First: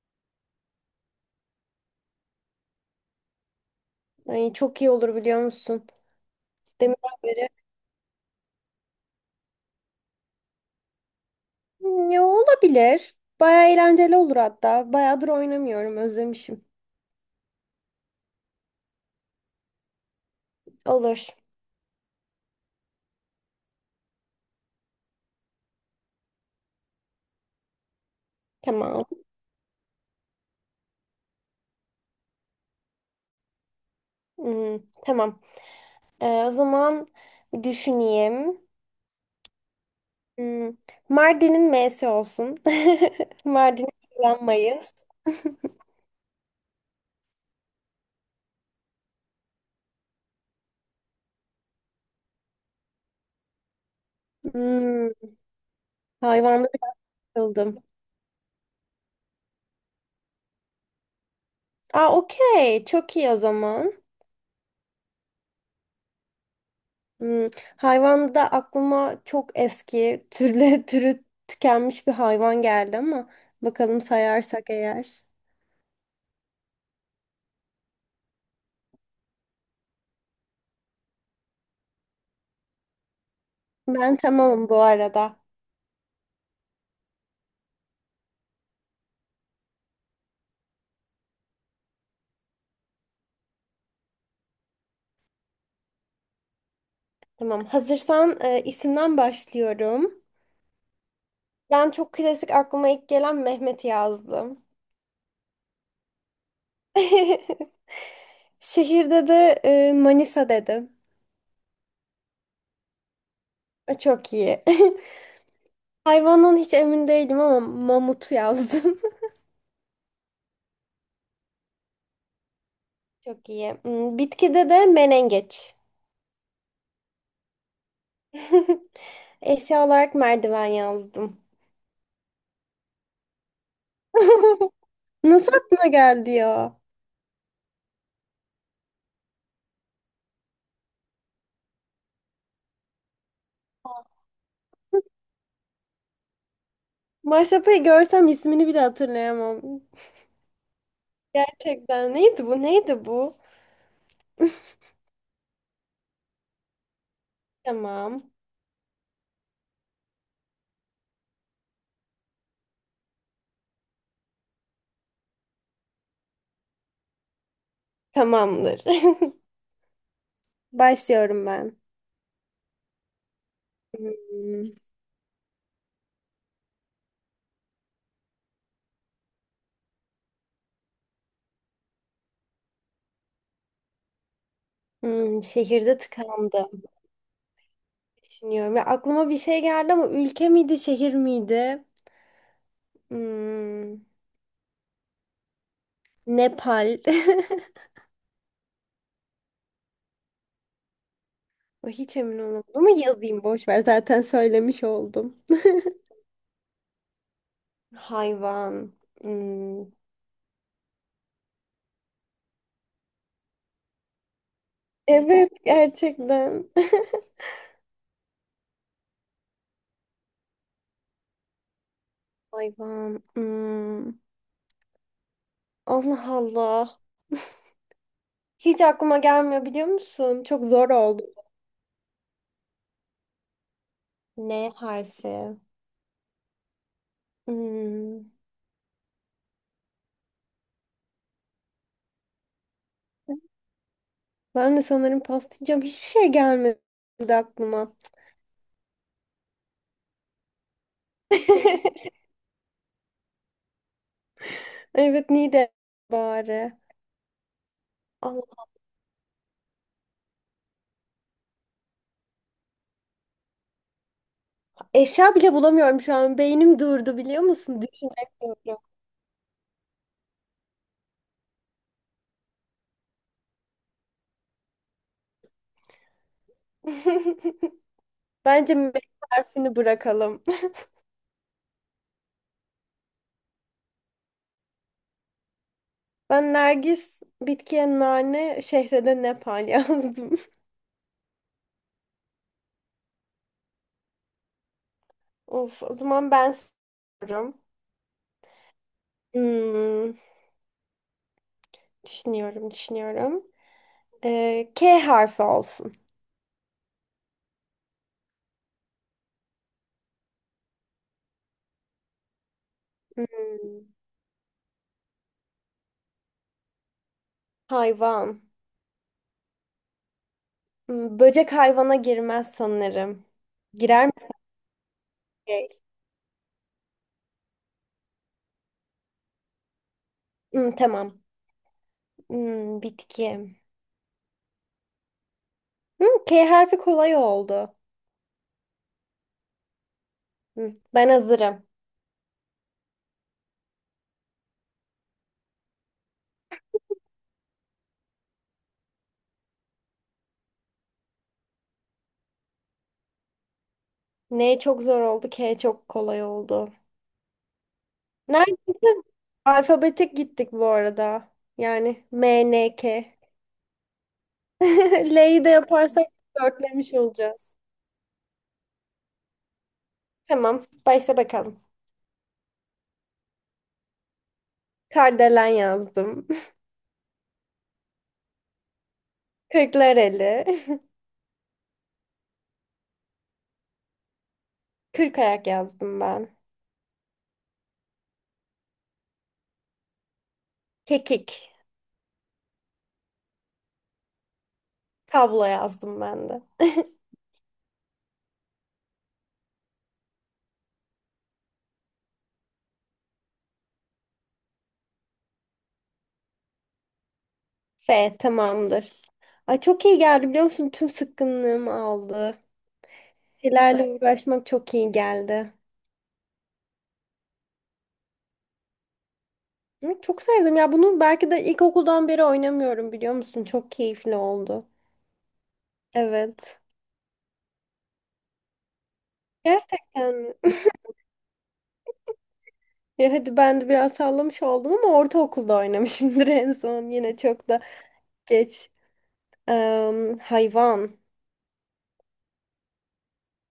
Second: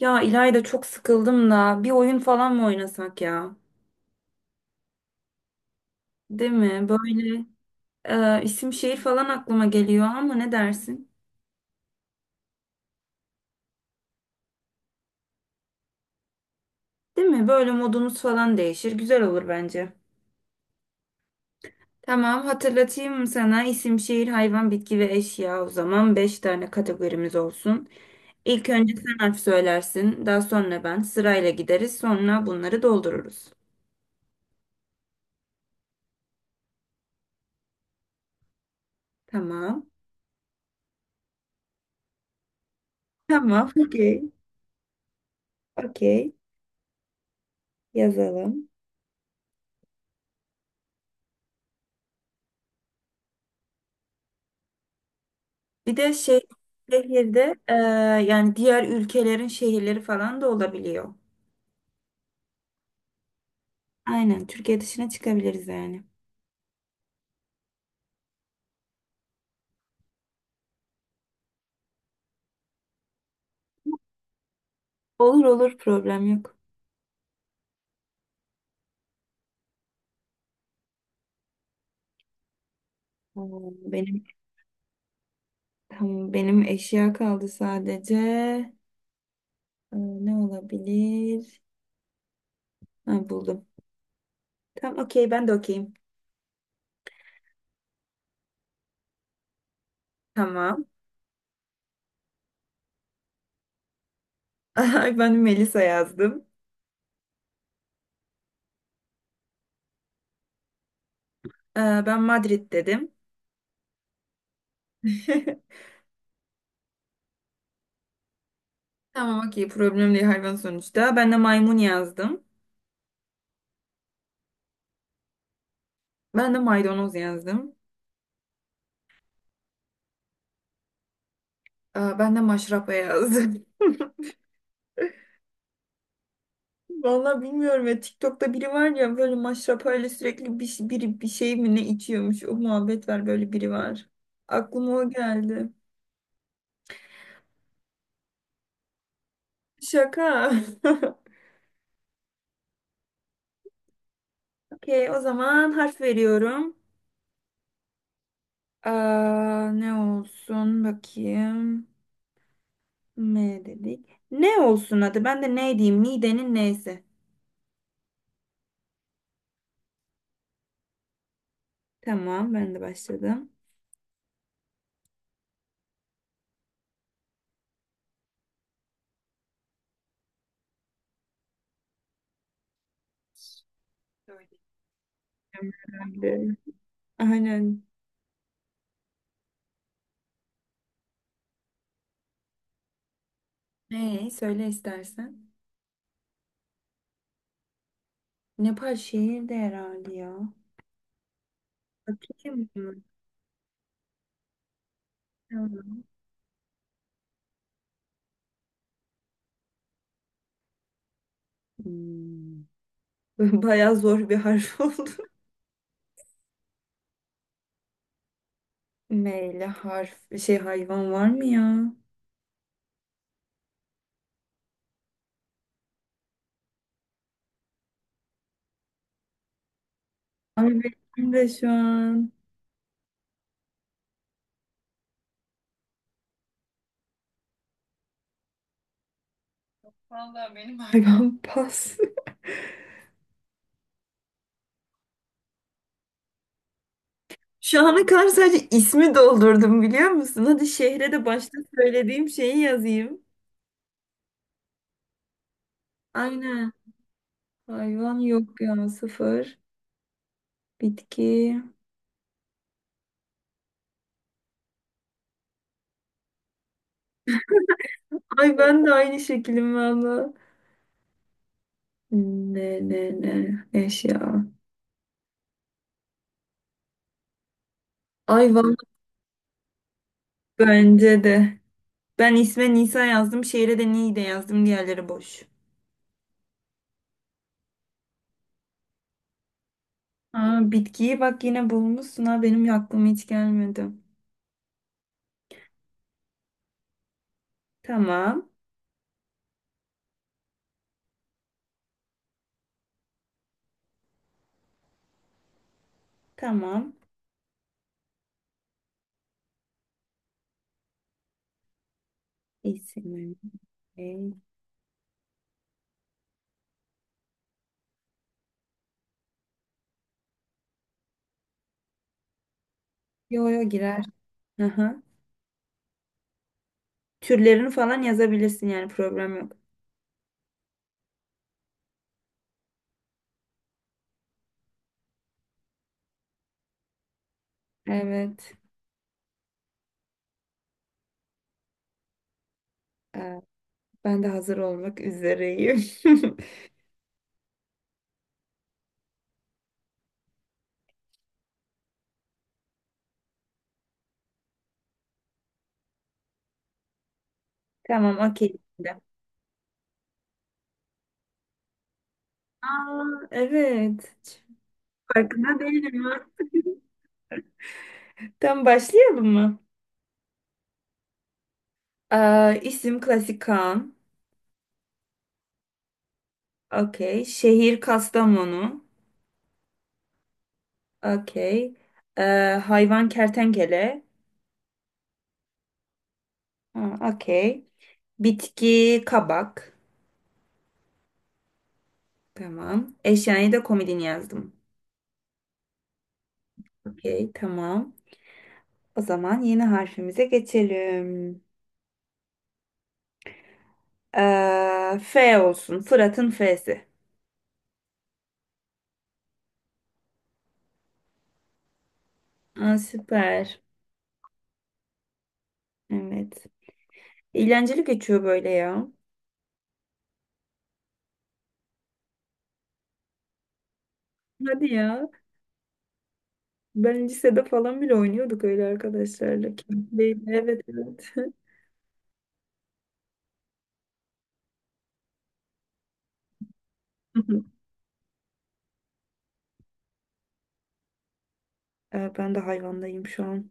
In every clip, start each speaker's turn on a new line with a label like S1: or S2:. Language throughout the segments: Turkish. S1: Ya İlayda çok sıkıldım da bir oyun falan mı oynasak ya?
S2: Ay, çok iyi olur biliyor musun?
S1: Değil mi?
S2: Deminden
S1: Böyle
S2: beri.
S1: isim şehir falan aklıma geliyor ama ne dersin?
S2: Ya olabilir. Baya eğlenceli olur hatta. Bayağıdır oynamıyorum. Özlemişim.
S1: Değil mi? Böyle modumuz falan değişir. Güzel olur bence.
S2: Olur.
S1: Tamam, hatırlatayım mı sana, isim şehir hayvan bitki ve eşya, o zaman 5 tane kategorimiz olsun. İlk önce
S2: Tamam.
S1: sen harf söylersin, daha sonra ben sırayla gideriz, sonra bunları doldururuz.
S2: Hmm, tamam. O zaman bir düşüneyim.
S1: Tamam.
S2: Hmm, Mardin'in M'si olsun.
S1: Tamam.
S2: Mardin'i
S1: Okey.
S2: kullanmayız.
S1: Okey. Yazalım.
S2: Hmm,
S1: Bir de şey,
S2: hayvanda bir
S1: şehirde
S2: kıldım.
S1: yani diğer ülkelerin şehirleri falan da olabiliyor.
S2: Aa, okey. Çok iyi o zaman.
S1: Aynen, Türkiye dışına çıkabiliriz yani.
S2: Hmm, hayvanda aklıma çok eski türü tükenmiş bir hayvan geldi ama bakalım sayarsak eğer.
S1: Olur olur, problem yok. Ee,
S2: Ben
S1: Benim
S2: tamamım bu arada.
S1: tamam, benim eşya kaldı sadece. Ne olabilir? Ha, buldum. Tamam okey, ben de okeyim.
S2: Tamam. Hazırsan isimden başlıyorum.
S1: Tamam.
S2: Ben çok klasik aklıma ilk gelen Mehmet yazdım.
S1: Ay, ben Melisa yazdım.
S2: Şehirde de Manisa dedim.
S1: Ee, Ben Madrid dedim.
S2: Çok iyi. Hayvandan hiç emin değilim ama mamutu yazdım.
S1: Tamam okey, problem değil, hayvan sonuçta. Ben de maymun yazdım.
S2: Çok iyi. Bitkide de menengeç.
S1: Ben de maydanoz yazdım.
S2: Eşya olarak merdiven yazdım.
S1: Ben de maşrapa yazdım.
S2: Nasıl aklına geldi ya?
S1: Vallahi bilmiyorum ya, TikTok'ta biri var ya, böyle maşrapayla sürekli biri bir şey mi ne içiyormuş, o muhabbet var, böyle biri var. Aklıma o geldi.
S2: Maşrapayı görsem ismini bile hatırlayamam.
S1: Şaka.
S2: Gerçekten neydi bu? Neydi bu?
S1: Okey, o zaman harf veriyorum.
S2: Tamam.
S1: Aa, ne olsun bakayım. M dedik. Ne olsun, hadi ben de ne diyeyim, Nidenin neyse.
S2: Tamamdır. Başlıyorum ben.
S1: Tamam, ben de başladım.
S2: Hmm,
S1: Söyle.
S2: şehirde
S1: Ben de.
S2: tıkandım.
S1: Aynen.
S2: Düşünüyorum. Ya aklıma bir şey geldi ama ülke miydi, şehir miydi? Hmm,
S1: Ne, söyle istersen.
S2: Nepal.
S1: Nepal şehir de herhalde ya.
S2: Hiç emin
S1: Bakayım
S2: olamadım ama
S1: mı?
S2: yazayım boş ver zaten söylemiş oldum. Hayvan. Hmm.
S1: Hmm. Bayağı zor bir harf oldu.
S2: Evet gerçekten.
S1: Meyle harf şey hayvan var mı ya?
S2: Hayvan. Hmm. Allah Allah. Hiç aklıma gelmiyor biliyor musun? Çok
S1: Abi
S2: zor oldu.
S1: benim de şu an
S2: N harfi. Hmm.
S1: hayvan pas.
S2: Ben de sanırım paslayacağım. Hiçbir şey gelmedi
S1: Şu
S2: aklıma.
S1: ana kadar sadece ismi doldurdum biliyor musun? Hadi şehre de başta söylediğim şeyi yazayım.
S2: Evet, Nide
S1: Aynen.
S2: bari.
S1: Hayvan
S2: Allah.
S1: yok ya, sıfır. Bitki.
S2: Eşya bile bulamıyorum şu an. Beynim durdu biliyor musun?
S1: Ay
S2: Düşünemiyorum.
S1: ben de aynı şekilim valla. Ne ne ne eşya.
S2: Bence
S1: Hayvan.
S2: M harfini bırakalım.
S1: Bence de. Ben isme Nisa yazdım. Şehre de Niğde yazdım. Diğerleri boş.
S2: Ben Nergis, bitkiye nane, şehrede Nepal yazdım.
S1: Aa, bitkiyi bak yine bulmuşsun ha, benim aklıma hiç gelmedi.
S2: Of, o zaman ben soruyorum.
S1: Tamam.
S2: Hmm, düşünüyorum, düşünüyorum. K harfi olsun.
S1: Tamam. İsim.
S2: Hmm, hayvan. Böcek hayvana girmez sanırım.
S1: Yo yo, girer.
S2: Girer mi?
S1: Aha.
S2: Böcek.
S1: Türlerini falan yazabilirsin yani, problem yok.
S2: Tamam. Bitki. K harfi kolay oldu.
S1: Evet.
S2: Ben hazırım.
S1: Ee, ben de hazır olmak üzereyim.
S2: N çok zor oldu, K çok kolay oldu.
S1: Tamam okey. Şimdi.
S2: Neredeyse alfabetik gittik bu arada. Yani M N
S1: Aa,
S2: K.
S1: evet. Hiç
S2: L'yi de
S1: farkında değilim
S2: yaparsak
S1: ha.
S2: dörtlemiş olacağız.
S1: Tamam, başlayalım mı?
S2: Tamam, başla bakalım.
S1: İsim klasik Kaan.
S2: Kardelen yazdım.
S1: Okey. Şehir Kastamonu.
S2: Kırklareli.
S1: Okey. Ee, hayvan kertenkele.
S2: Kırk ayak yazdım ben.
S1: Ha, okey. Bitki kabak.
S2: Kekik.
S1: Tamam. Eşyayı da komodin yazdım.
S2: Kablo yazdım ben de.
S1: Okey, tamam. O zaman yeni harfimize geçelim. F olsun. Fırat'ın F'si.
S2: F tamamdır. Ay çok iyi geldi biliyor musun? Tüm sıkkınlığımı aldı.
S1: Aa, süper.
S2: Şeylerle uğraşmak çok iyi geldi.
S1: Evet. Eğlenceli geçiyor böyle ya.
S2: Hı, çok sevdim ya bunu, belki de ilkokuldan beri oynamıyorum biliyor musun? Çok keyifli oldu.
S1: Hadi ya.
S2: Evet.
S1: Ben lisede falan bile oynuyorduk öyle arkadaşlarla.
S2: Gerçekten
S1: Keyifliydi.
S2: mi?
S1: Evet, evet.
S2: Ya hadi ben de biraz sallamış oldum ama ortaokulda oynamışımdır en son. Yine çok da geç. Hayvan.
S1: Ben de hayvandayım şu an.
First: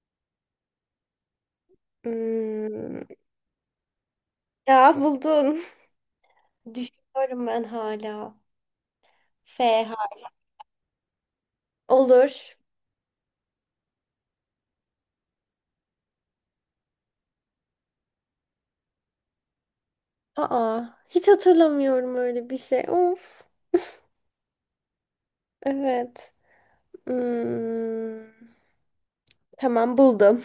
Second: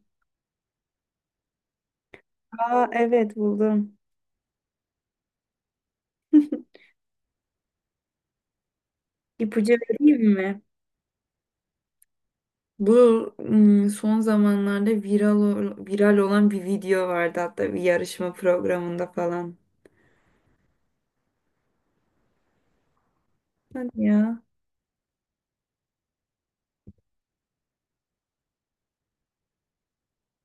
S1: Aa,
S2: Hmm.
S1: evet, buldum.
S2: Ya buldun. Düşünüyorum ben hala. F
S1: İpucu vereyim
S2: har-
S1: mi?
S2: Olur.
S1: Bu son zamanlarda viral olan bir video vardı hatta, bir yarışma programında falan.
S2: Aa, hiç hatırlamıyorum öyle bir şey. Of.
S1: Hadi ya.
S2: Evet. Hmm. Tamam buldum.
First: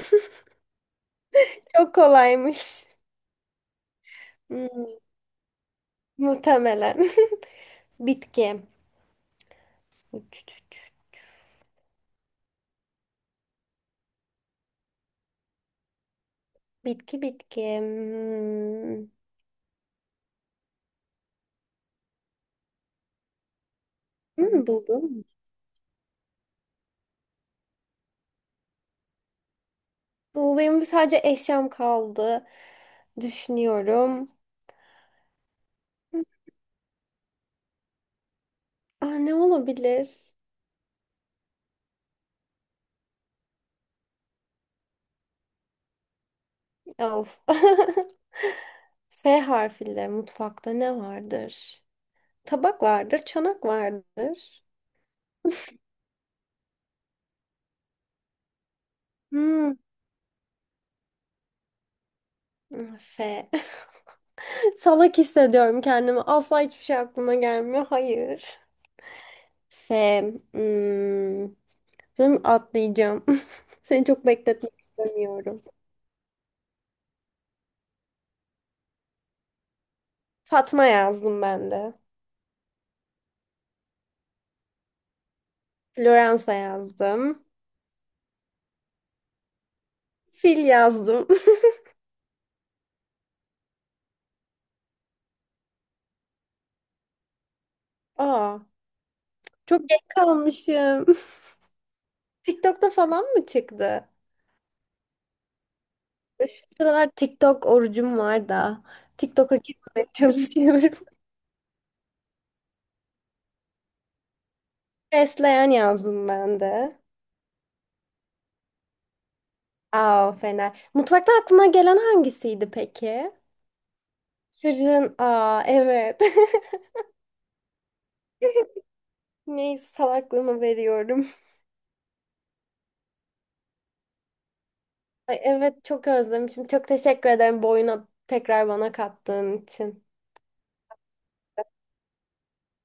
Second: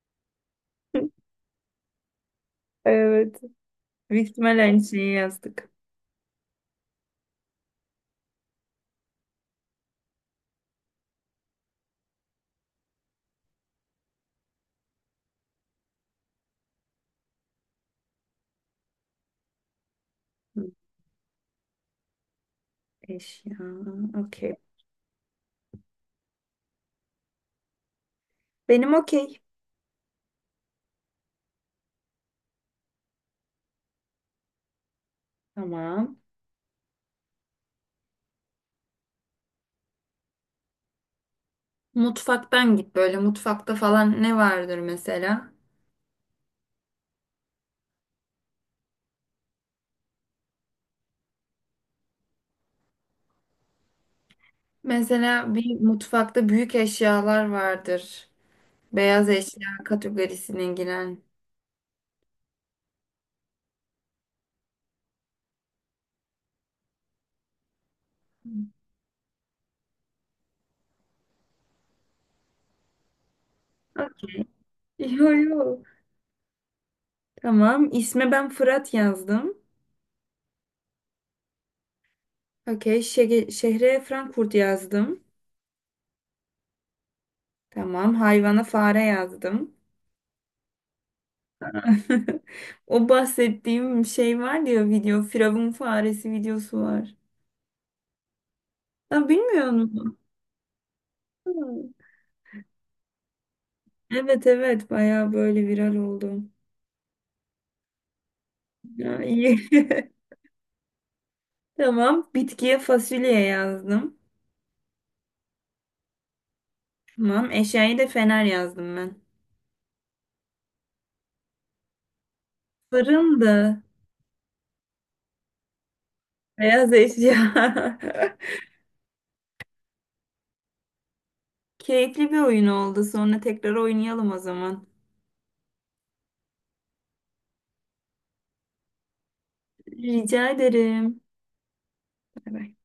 S2: Çok kolaymış.
S1: Evet. Büyük ihtimal aynı
S2: Hmm,
S1: şeyi yazdık.
S2: Muhtemelen. Bitki. Bitki. Hmm.
S1: Hı, eşya. Okey.
S2: Buldum.
S1: Benim okey.
S2: Bu benim, sadece eşyam kaldı. Düşünüyorum.
S1: Tamam.
S2: Aa, ne olabilir?
S1: Mutfaktan git, böyle mutfakta falan ne vardır mesela?
S2: Of. F harfiyle mutfakta ne vardır? Tabak vardır, çanak vardır.
S1: Mesela bir mutfakta büyük eşyalar vardır. Beyaz eşya
S2: Hmm,
S1: kategorisine giren.
S2: F. Salak hissediyorum kendimi. Asla hiçbir şey aklıma gelmiyor. Hayır. F. Hmm. Sanırım atlayacağım. Seni
S1: Ah,
S2: çok bekletmek
S1: yo
S2: istemiyorum.
S1: yo. Tamam. İsme ben Fırat yazdım.
S2: Fatma yazdım ben de.
S1: Okey. Şehre Frankfurt yazdım.
S2: Floransa yazdım.
S1: Tamam. Hayvana fare yazdım.
S2: Fil yazdım.
S1: O bahsettiğim şey var diyor, video. Firavun faresi videosu var.
S2: Aa,
S1: Ha, bilmiyor
S2: çok geç
S1: musun?
S2: kalmışım.
S1: Hı.
S2: TikTok'ta falan mı çıktı?
S1: Evet, evet. Baya böyle viral oldu.
S2: Şu sıralar TikTok orucum var da.
S1: Ya, iyi.
S2: TikTok'a girmemeye çalışıyorum.
S1: Tamam. Bitkiye fasulye yazdım.
S2: Fesleğen yazdım ben de.
S1: Tamam. Eşyayı da fener yazdım ben.
S2: Aa, fena. Mutfakta aklına gelen hangisiydi peki?
S1: Fırındı.
S2: Fırın. Aa, evet.
S1: Beyaz eşya.
S2: Neyse salaklığımı veriyorum.
S1: Keyifli bir oyun oldu. Sonra tekrar oynayalım o zaman.
S2: Ay, evet çok özlemişim. Çok teşekkür ederim bu oyunu tekrar bana kattığın için.
S1: Rica ederim. Bay bay.